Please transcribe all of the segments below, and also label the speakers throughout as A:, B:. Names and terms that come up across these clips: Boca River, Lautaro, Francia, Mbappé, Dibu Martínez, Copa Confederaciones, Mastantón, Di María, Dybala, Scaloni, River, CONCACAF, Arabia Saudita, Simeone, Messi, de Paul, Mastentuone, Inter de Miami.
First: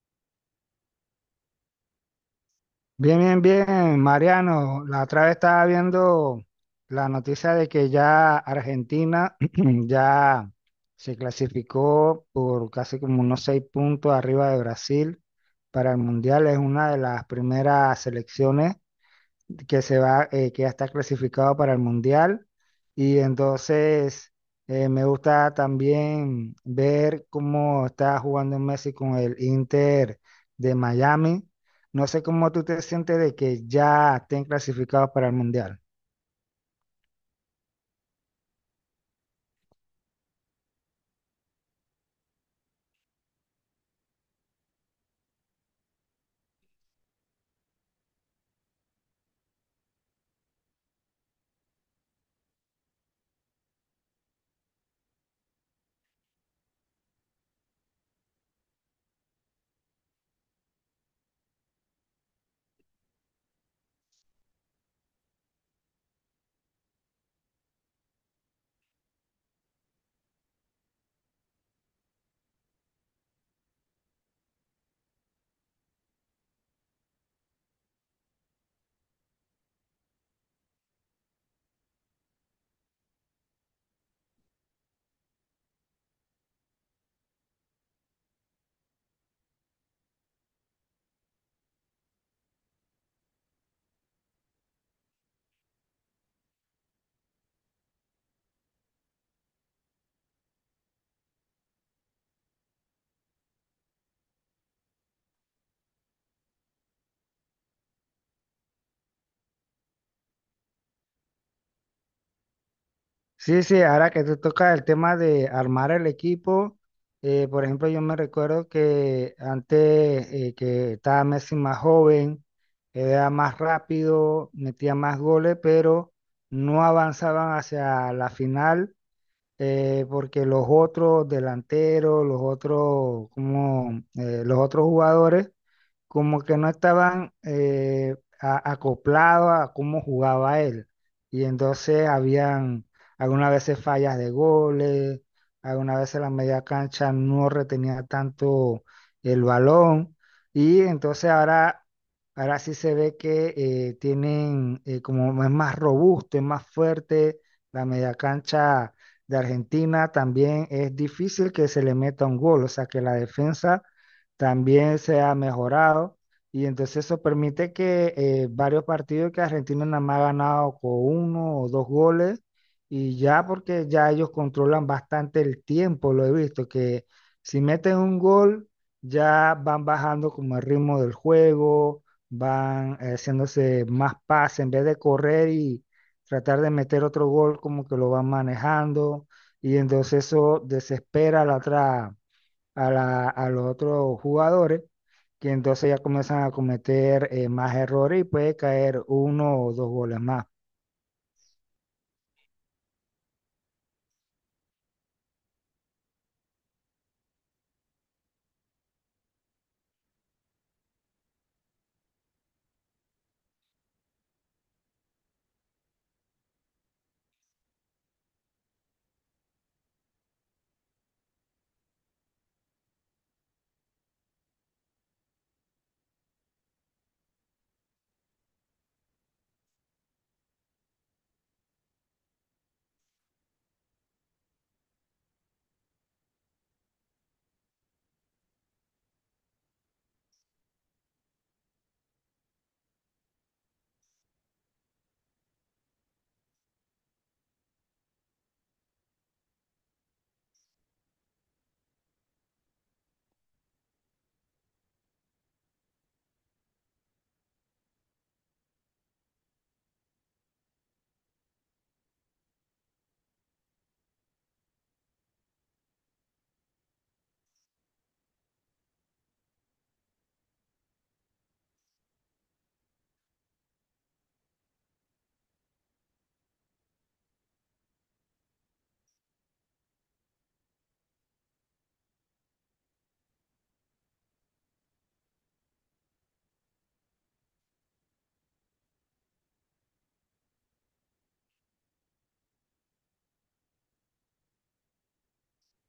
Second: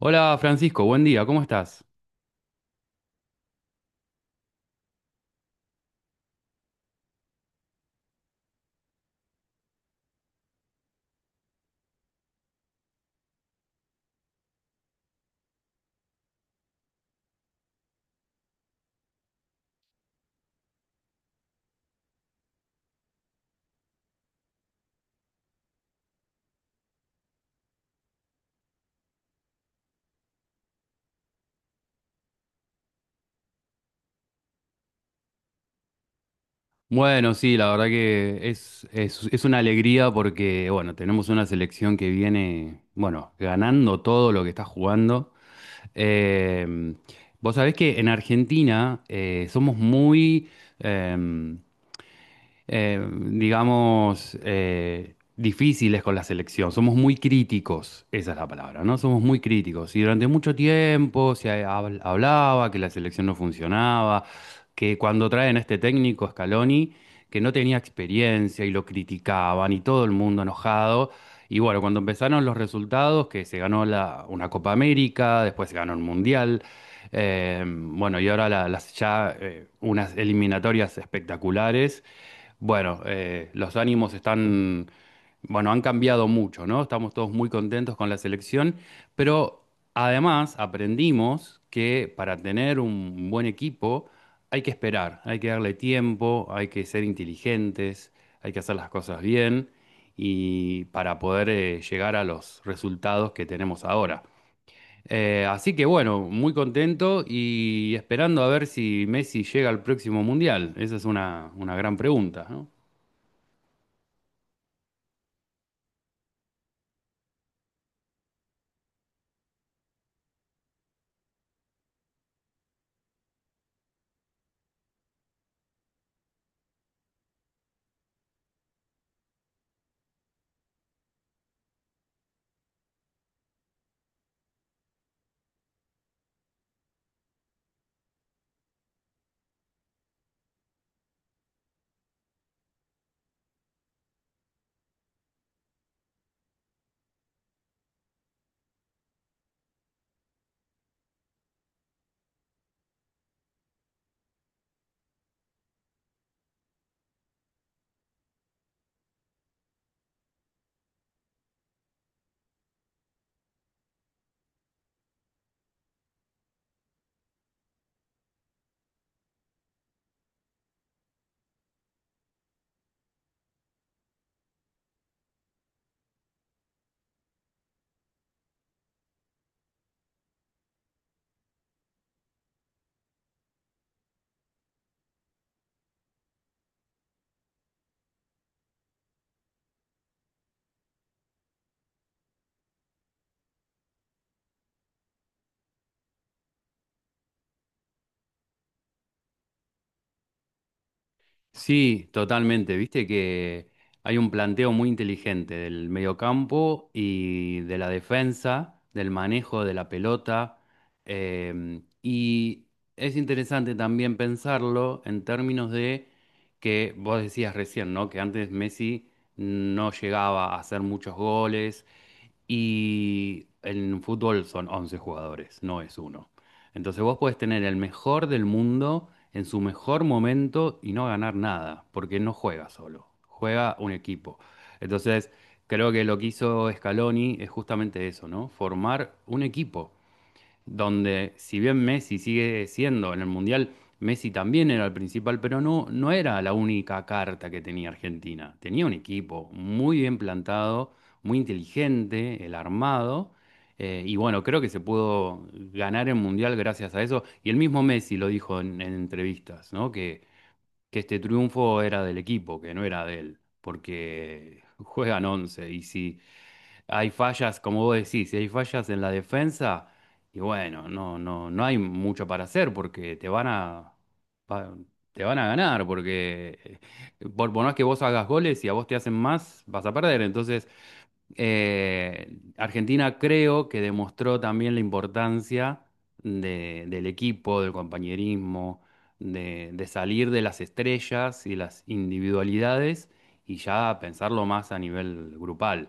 A: Hola Francisco, buen día, ¿cómo estás?
B: Bien, bien, bien, Mariano. La otra vez estaba viendo la noticia de que ya Argentina ya se clasificó por casi como unos seis puntos arriba de Brasil para el Mundial. Es una de las primeras selecciones que se va, que ya está clasificado para el Mundial. Y entonces me gusta también ver cómo está jugando Messi con el Inter de Miami. No sé cómo tú te sientes de que ya estén clasificados para el Mundial.
A: Bueno, sí, la verdad que es una alegría porque, bueno, tenemos una selección que viene, bueno, ganando todo lo que está jugando. Eh, vos sabés que en Argentina somos muy, eh, digamos, difíciles con la selección. Somos muy críticos, esa es la palabra, ¿no? Somos muy críticos. Y durante mucho tiempo se hablaba que la selección no funcionaba, que cuando traen a este técnico, Scaloni, que no tenía experiencia y lo criticaban y todo el mundo enojado. Y bueno, cuando empezaron los resultados, que se ganó una Copa América, después se ganó el Mundial, bueno, y ahora las ya unas eliminatorias espectaculares. Bueno, los ánimos están, bueno, han cambiado mucho, ¿no? Estamos todos muy contentos con la selección, pero además aprendimos que para tener un buen equipo hay que esperar, hay que darle tiempo, hay que ser inteligentes, hay que hacer las cosas bien y para poder llegar a los resultados que tenemos ahora. Así que bueno, muy contento y esperando a ver si Messi llega al próximo mundial. Esa es una gran pregunta, ¿no?
B: Sí, sí, ahora que tú tocas el tema de armar el equipo, por ejemplo, yo me recuerdo que antes que estaba Messi más joven, era más rápido, metía más goles, pero no avanzaban hacia la final porque los otros delanteros, los otros, como, los otros jugadores como que no estaban acoplados a cómo jugaba él. Y entonces habían algunas veces fallas de goles, algunas veces la media cancha no retenía tanto el balón. Y entonces ahora, ahora sí se ve que tienen, como es más robusto, es más fuerte, la media cancha de Argentina también es difícil que se le meta un gol, o sea que la defensa también se ha mejorado y entonces eso permite que varios partidos que Argentina nada más ha ganado con uno o dos goles y ya porque ya ellos controlan bastante el tiempo, lo he visto, que si meten un gol ya van bajando como el ritmo del juego, van haciéndose más pases en vez de correr y tratar de meter otro gol como que lo van manejando y entonces eso desespera a la otra a, a los otros jugadores, que entonces ya comienzan a cometer más errores y puede caer uno o dos goles más.
A: Sí, totalmente. Viste que hay un planteo muy inteligente del mediocampo y de la defensa, del manejo de la pelota. Y es interesante también pensarlo en términos de que vos decías recién, ¿no? Que antes Messi no llegaba a hacer muchos goles y en fútbol son 11 jugadores, no es uno. Entonces vos podés tener el mejor del mundo en su mejor momento y no ganar nada, porque no juega solo, juega un equipo. Entonces creo que lo que hizo Scaloni es justamente eso, ¿no? Formar un equipo donde si bien Messi sigue siendo en el Mundial, Messi también era el principal, pero no era la única carta que tenía Argentina. Tenía un equipo muy bien plantado, muy inteligente, el armado, y bueno, creo que se pudo ganar el Mundial gracias a eso. Y el mismo Messi lo dijo en entrevistas, ¿no? Que este triunfo era del equipo, que no era de él, porque juegan 11 y si hay fallas, como vos decís, si hay fallas en la defensa, y bueno, no hay mucho para hacer porque te van pa- te van a ganar, porque por más que vos hagas goles y a vos te hacen más, vas a perder. Entonces, Argentina creo que demostró también la importancia del equipo, del compañerismo, de salir de las estrellas y las individualidades y ya pensarlo más a nivel grupal.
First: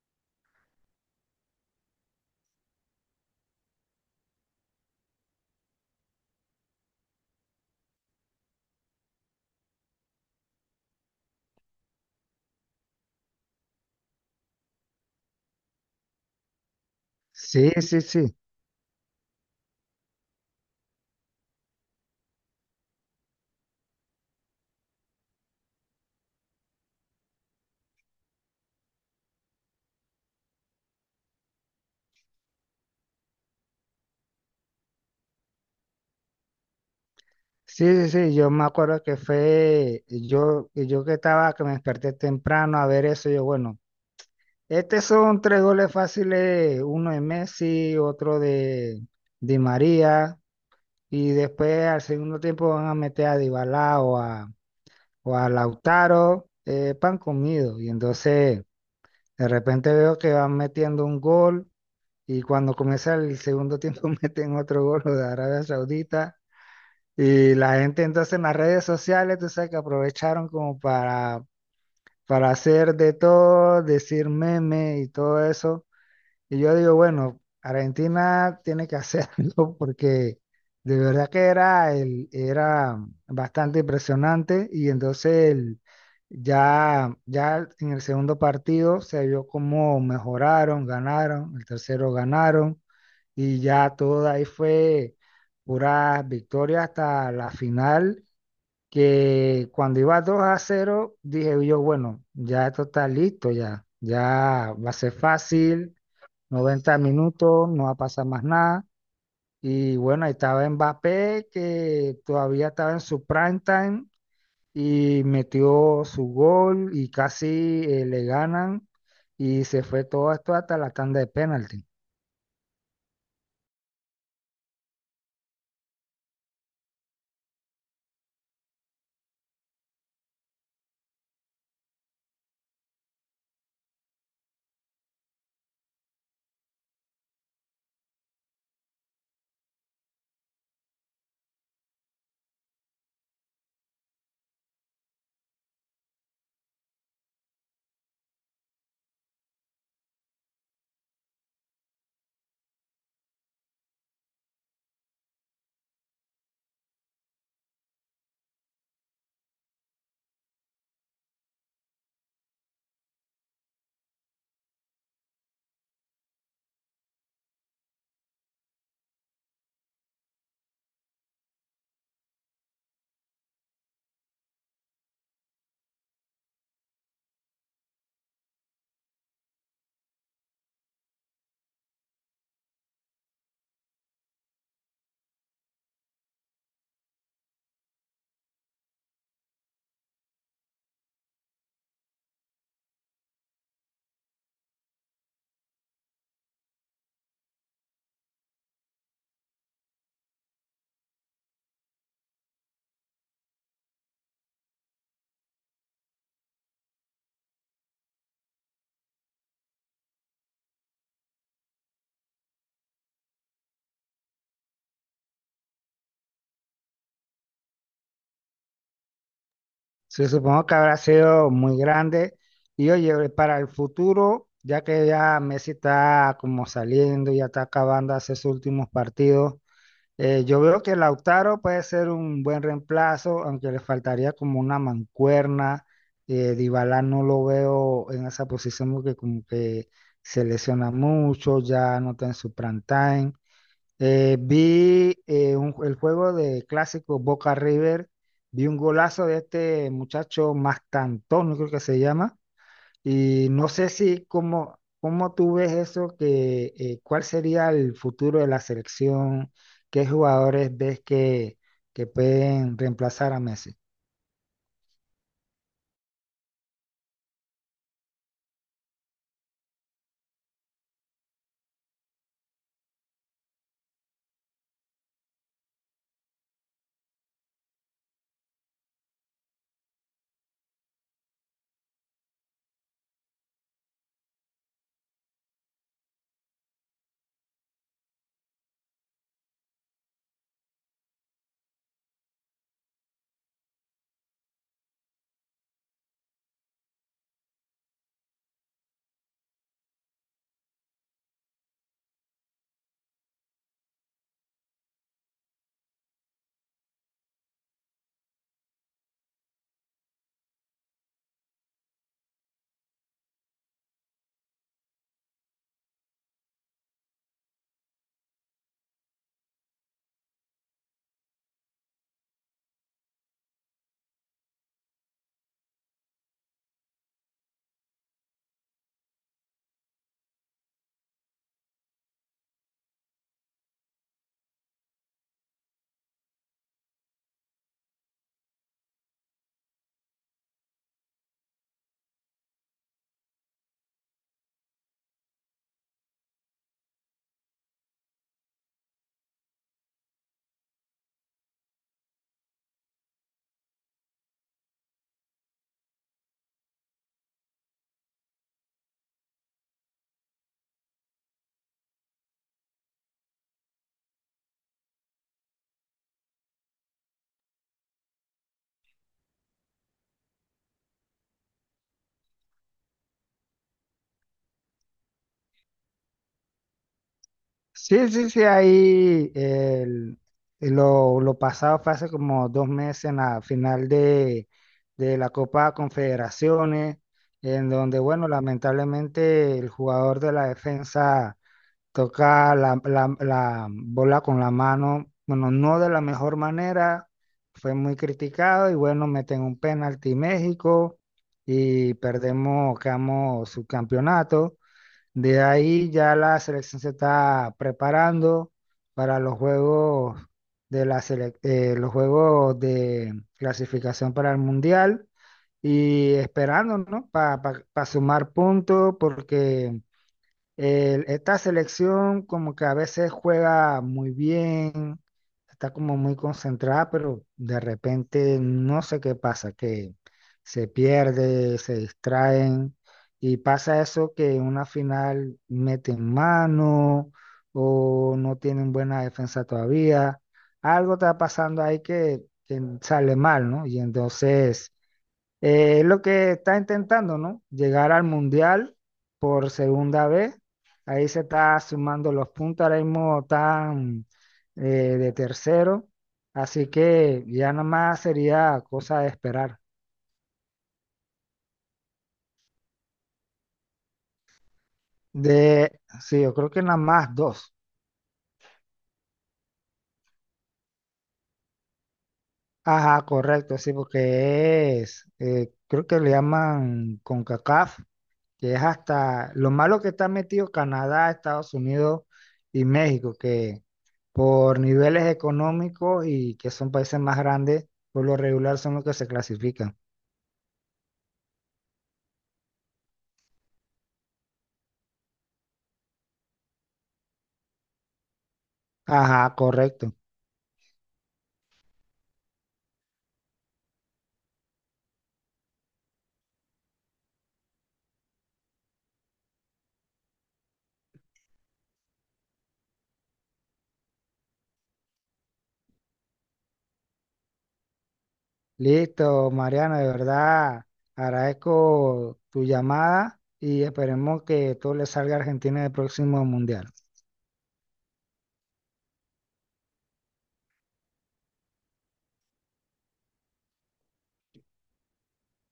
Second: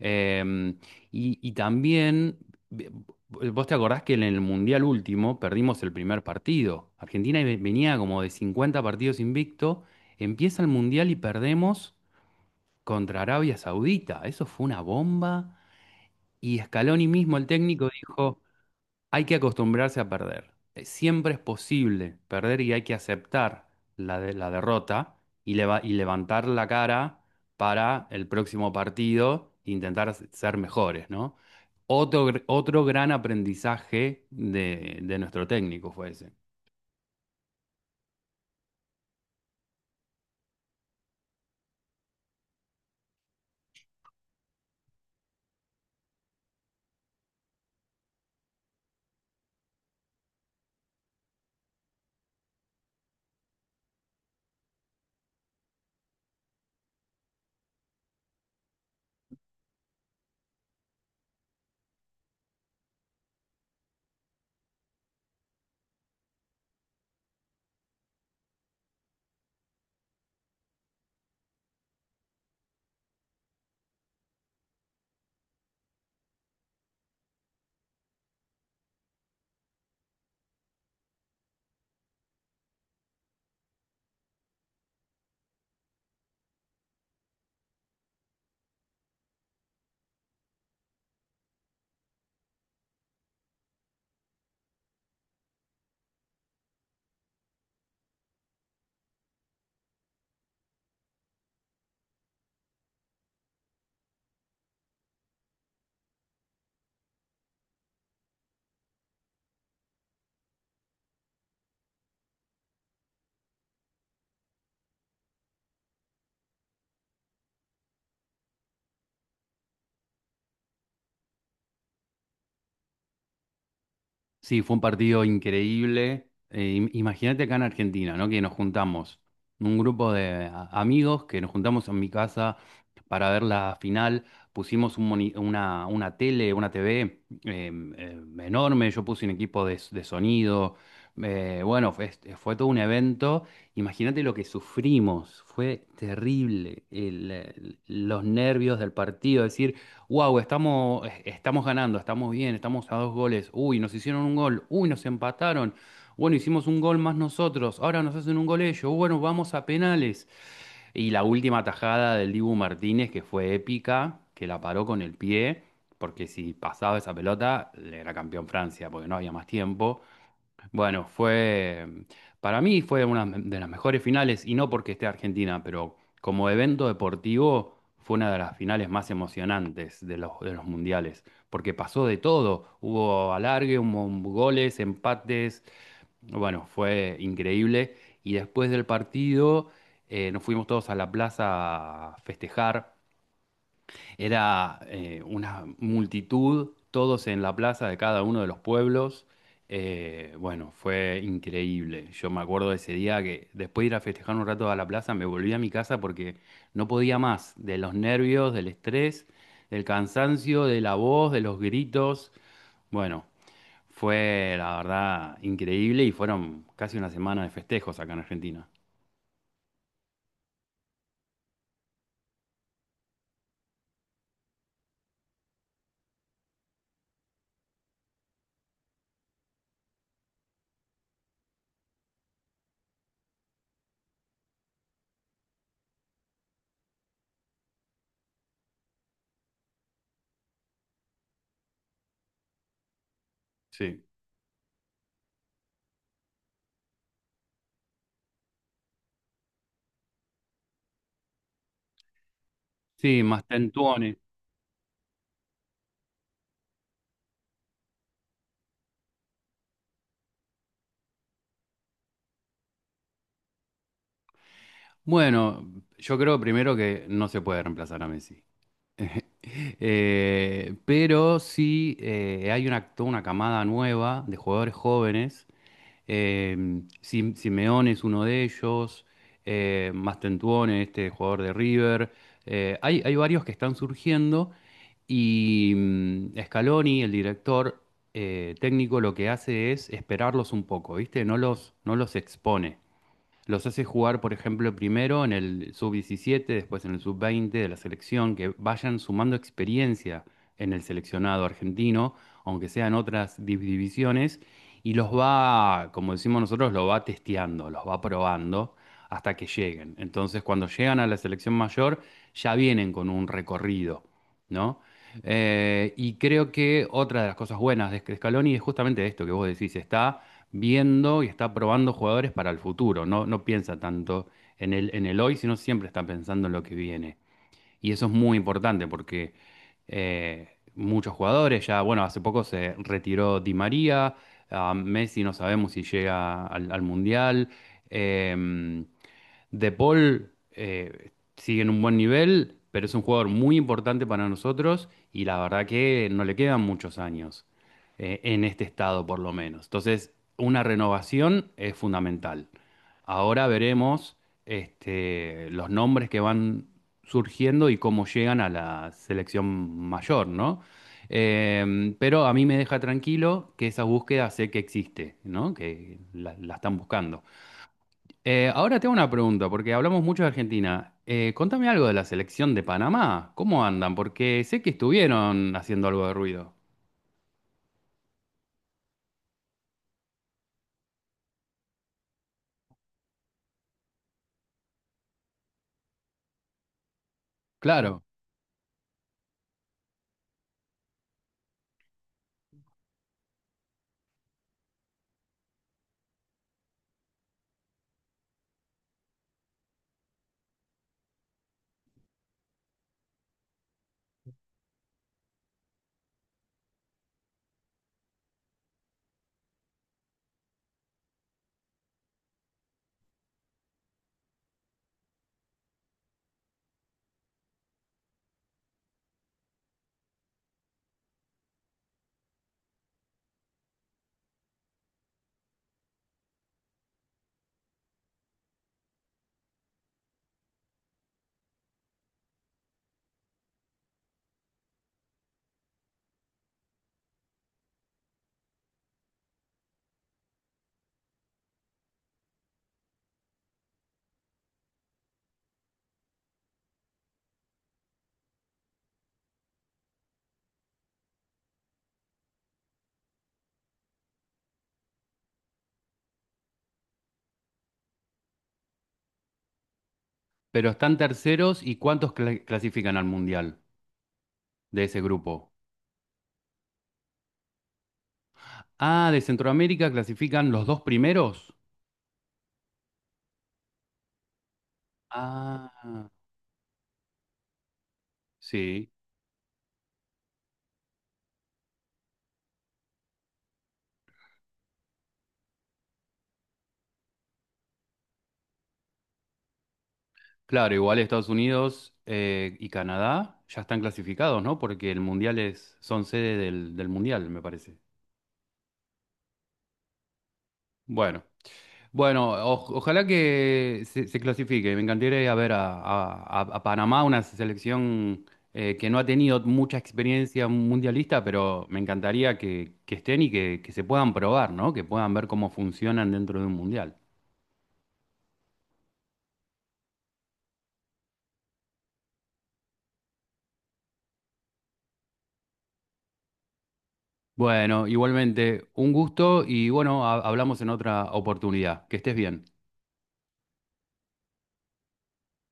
A: Eh, y también, ve- vos te acordás que en el Mundial último perdimos el primer partido. Argentina venía como de 50 partidos invicto, empieza el Mundial y perdemos contra Arabia Saudita. Eso fue una bomba. Y Scaloni mismo, el
B: Sí,
A: técnico,
B: sí, sí.
A: dijo, hay que acostumbrarse a perder. Siempre es posible perder y hay que aceptar la derrota levantar la cara para el próximo partido, e intentar ser mejores, ¿no? Otro, otro gran aprendizaje de nuestro técnico fue ese.
B: Sí, sí, sí, yo me acuerdo que fue, yo, que estaba, que me desperté temprano a ver eso, yo, bueno, estos son tres goles fáciles, uno de Messi, otro de Di María, y después al segundo tiempo van a meter a Dybala o a Lautaro, pan comido, y entonces de repente veo que van metiendo un gol y cuando comienza el segundo tiempo meten otro gol lo de Arabia Saudita y la gente entonces en las redes sociales, tú sabes que aprovecharon como para hacer de todo, decir meme y todo eso. Y yo digo, bueno, Argentina tiene que hacerlo porque de verdad que era, el, era bastante impresionante y entonces ya, ya en el segundo partido se vio cómo mejoraron, ganaron, el tercero ganaron y ya todo ahí fue pura victoria hasta la final, que cuando iba 2 a cero dije yo, bueno, ya esto está listo, ya, ya va a ser fácil, 90 minutos, no va a pasar más nada. Y bueno, ahí estaba Mbappé, que todavía estaba en su prime time y metió su gol y casi le ganan y se fue todo esto hasta la tanda de penalti.
A: Sí, fue un partido increíble. Imagínate acá en Argentina, ¿no? Que nos juntamos, un grupo de amigos que nos juntamos en mi casa para ver la final. Pusimos un una tele, una TV enorme. Yo puse un equipo de sonido. Fue todo un evento. Imagínate lo que sufrimos. Fue terrible. Los nervios del partido. Wow, estamos ganando, estamos bien, estamos a dos goles. Uy, nos hicieron un gol. Uy, nos empataron. Bueno, hicimos un gol más nosotros. Ahora nos hacen un gol ellos. Bueno, vamos a penales. Y la última tajada del Dibu Martínez, que fue épica, que la paró con el pie, porque si pasaba esa pelota, le era campeón Francia, porque no había más tiempo. Bueno, para mí fue una de las mejores finales, y no porque esté Argentina, pero como evento deportivo fue una de las finales más emocionantes de de los mundiales, porque pasó de todo, hubo alargue, hubo goles, empates, bueno, fue increíble, y después del partido nos fuimos todos a la plaza a festejar, era una multitud, todos en la plaza de cada uno de los pueblos. Bueno, fue increíble. Yo me acuerdo de ese día que después de ir a festejar un rato a la plaza, me volví a mi casa porque no podía más de los nervios, del estrés, del cansancio, de la voz, de los gritos. Bueno, fue la verdad increíble y fueron casi una semana de festejos acá en Argentina.
B: Se supongo que habrá sido muy grande. Y oye, para el futuro, ya que ya Messi está como saliendo, ya está acabando hace sus últimos partidos, yo veo que Lautaro puede ser un buen reemplazo, aunque le faltaría como una mancuerna. Dybala no lo veo en esa posición porque como que se lesiona mucho, ya no está en su prime time.
A: Sí.
B: El juego de clásico Boca River, vi un golazo de este muchacho Mastantón, no creo que se llama,
A: Sí, más.
B: y no sé si cómo, cómo tú ves eso, que cuál sería el futuro de la selección, qué jugadores ves que pueden reemplazar a Messi.
A: Bueno, yo creo primero que no se puede reemplazar a Messi. Pero sí hay una, toda una camada nueva de jugadores jóvenes. Eh, Simeone es uno de ellos, Mastentuone, este jugador de River. Hay varios que están surgiendo y Scaloni, el director técnico, lo que hace es esperarlos un poco, ¿viste? No los expone. Los hace jugar, por ejemplo, primero en el sub-17, después en el sub-20 de la selección, que vayan sumando experiencia en el seleccionado argentino, aunque sean otras divisiones, y los va, como decimos nosotros, los va testeando, los va probando hasta que lleguen. Entonces, cuando llegan a la selección mayor, ya vienen con un recorrido, ¿no? Y creo que otra de las cosas buenas de Scaloni es justamente esto que vos decís, está viendo y está probando jugadores para el futuro. No piensa tanto en el hoy, sino siempre está pensando en lo que viene. Y eso es muy importante porque muchos jugadores ya, bueno, hace poco se retiró Di María, a Messi no sabemos si llega al Mundial. em, de Paul sigue en un buen nivel, pero es un jugador muy importante para nosotros y la verdad que no le quedan muchos años en este estado por lo menos. Entonces, una renovación es fundamental. Ahora veremos los nombres que van surgiendo y cómo llegan a la selección mayor, ¿no? Pero a mí me deja tranquilo que esa búsqueda sé que existe, ¿no? Que la están buscando. Ahora te hago una pregunta, porque hablamos mucho de Argentina. Contame algo de la selección de Panamá. ¿Cómo andan? Porque sé que estuvieron haciendo algo de ruido.
B: Sí, sí, sí, ahí lo pasado fue hace como dos meses en la final de la Copa Confederaciones, en donde,
A: Claro,
B: bueno, lamentablemente el jugador de la defensa toca la, la bola con la mano, bueno, no de la mejor manera, fue muy criticado y bueno, meten un penalti México y perdemos, quedamos subcampeonato. De ahí ya la selección se está preparando para los juegos de la los juegos de clasificación para el Mundial y esperando, ¿no? Para sumar puntos porque esta selección como que a veces juega muy bien, está como muy concentrada, pero de repente no sé qué pasa, que se pierde, se distraen y pasa eso que en una final meten mano o no tienen buena defensa todavía. Algo está pasando ahí que sale mal, ¿no? Y entonces... Es lo que está intentando, ¿no? Llegar al Mundial por segunda vez. Ahí se está sumando los puntos, ahora mismo están eh, de tercero. Así que ya nada más sería cosa de esperar.
A: pero están terceros y ¿cuántos clasifican al Mundial de ese grupo?
B: De, sí, yo creo que nada más dos.
A: Ah, de Centroamérica clasifican los dos primeros.
B: Ajá, correcto, sí, porque es,
A: Ah,
B: creo que le llaman CONCACAF, que es
A: sí.
B: hasta lo malo que está metido Canadá, Estados Unidos y México, que por niveles económicos y que son países más grandes, por lo regular son los que se clasifican.
A: Claro, igual Estados Unidos y Canadá ya están clasificados, ¿no? Porque el Mundial es, son sede del Mundial, me parece.
B: Ajá, correcto.
A: Bueno. Bueno, ojalá que se clasifique. Me encantaría ir a ver a Panamá, una selección que no ha tenido mucha experiencia mundialista, pero me encantaría que estén y que se puedan probar, ¿no? Que puedan ver cómo funcionan dentro de un mundial.
B: Listo, Mariana, de verdad agradezco tu llamada y esperemos que todo le salga a Argentina en el próximo mundial.
A: Bueno, igualmente, un gusto y bueno, hablamos en otra oportunidad. Que estés bien.